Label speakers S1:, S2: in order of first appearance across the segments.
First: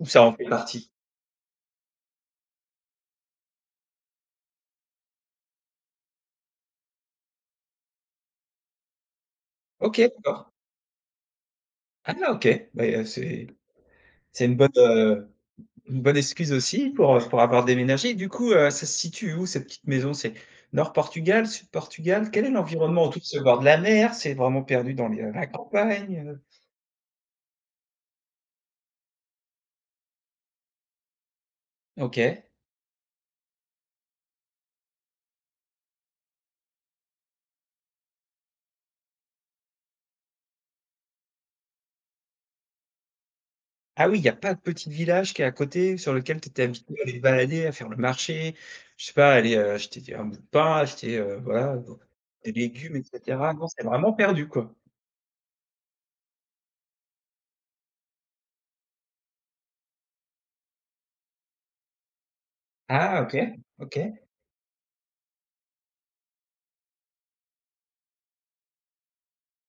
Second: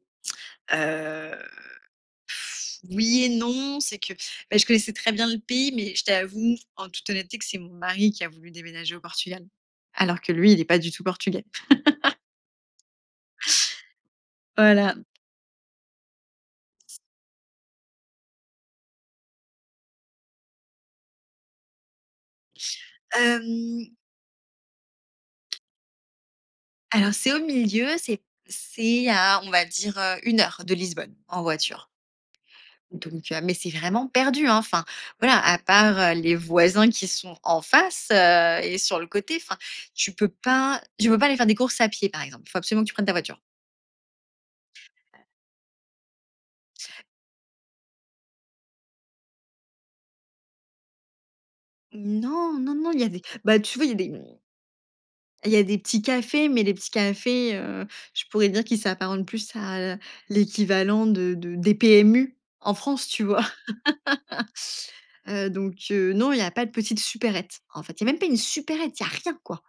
S1: Ou ça en fait partie?
S2: Heu, oui et non, c'est que, bah, je connaissais très bien le pays, mais je t'avoue, en toute honnêteté, que c'est mon mari qui a voulu déménager au Portugal
S1: OK,
S2: alors que
S1: d'accord.
S2: lui, il est pas du tout portugais.
S1: Ah, OK, bah, a c'est c'est une bonne,
S2: Voilà.
S1: heu, une bonne excuse aussi pour, heu, pour avoir déménagé. Du coup, heu, ça se situe où cette petite maison? C'est nord Portugal, sud Portugal? Quel est l'environnement autour? C'est au bord de la
S2: Hem.
S1: mer? C'est vraiment perdu dans les, heu, la campagne, heu?
S2: Alors, c'est au milieu, c'est c'est à, on va dire, heu, 1 heure de Lisbonne en voiture.
S1: OK.
S2: Donc heu, mais c'est vraiment perdu, hein. Enfin voilà, à part, heu, les voisins qui sont en face, heu, et sur le côté, enfin tu peux pas tu peux pas aller faire des courses à pied, par exemple. Faut absolument que tu prennes ta voiture.
S1: Ah oui, il y a pas de petite village qui est à côté sur lequel tu étais habituée à allée te balader, à faire le marché, je sais pas aller, heu, acheter d un bout de pain, acheter, heu, voilà,
S2: Mmh
S1: des
S2: non, non, non,
S1: légumes,
S2: il
S1: et
S2: y a des,
S1: cetera?
S2: bah
S1: Non,
S2: tu
S1: c'est
S2: vois, il y a des,
S1: vraiment
S2: mmh
S1: perdu, quoi.
S2: il y a des petits cafés, mais les petits cafés, heu, je pourrais dire qu'ils s'apparentent plus à, heu, l'équivalent de de des PMU en France,
S1: Ah
S2: tu
S1: OK.
S2: vois?
S1: OK.
S2: Heu, donc heu, non, il y a pas de petites supérettes. En fait, il y a même pas une supérette, il y a rien, quoi.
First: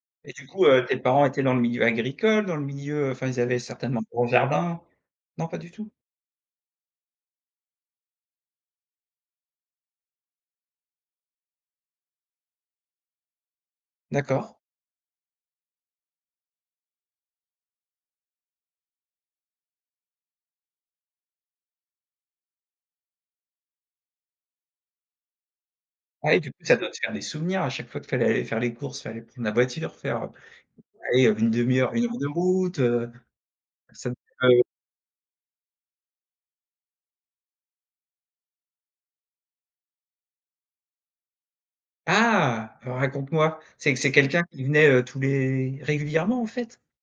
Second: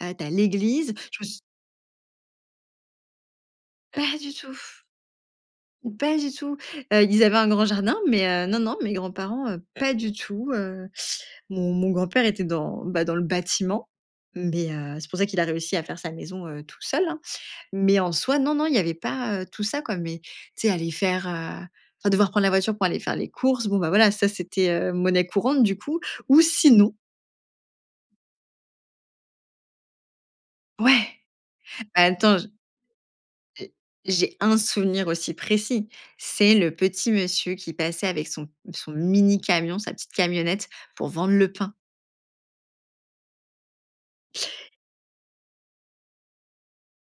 S2: Heu, tu as
S1: Et du coup, heu,
S2: l'église,
S1: tes
S2: je
S1: parents
S2: me su
S1: étaient dans le milieu agricole, dans le milieu enfin ils avaient certainement un
S2: Pas
S1: gros
S2: du tout.
S1: jardin, non, pas du tout?
S2: Mmh, pas du tout. Heu, ils avaient un grand jardin, mais heu, non, non, mes grands parents, heu, pas du tout, heu, mon mon grand-père était dans, bah, dans le bâtiment,
S1: D'accord.
S2: mais heu, c'est pour ça qu'il a réussi à faire sa maison, heu, tout seul, hein, mais en soi, non, non, il y avait pas, heu, tout ça, quoi, mais tu sais aller faire, heu, enfin, devoir prendre la voiture pour aller faire les courses, bon, ben, voilà, ça, c'était, heu, monnaie courante, du coup,
S1: Ah et
S2: ou
S1: du coup, ça doit
S2: sinon
S1: te faire des souvenirs à chaque fois qu'il fallait aller faire les courses, fallait prendre la voiture, faire, heu,
S2: Ouais,
S1: allez, heu, 1/2 heure,
S2: bah
S1: 1 heure de
S2: attends j
S1: route, heu,
S2: j'ai
S1: c'est un petit
S2: j'ai
S1: peu
S2: 1 souvenir aussi précis. C'est le petit monsieur qui passait avec son son mini camion, sa petite camionnette pour vendre le pain.
S1: Ah! Raconte-moi, c'est c'est quelqu'un qui venait, heu, tous les régulièrement, en fait?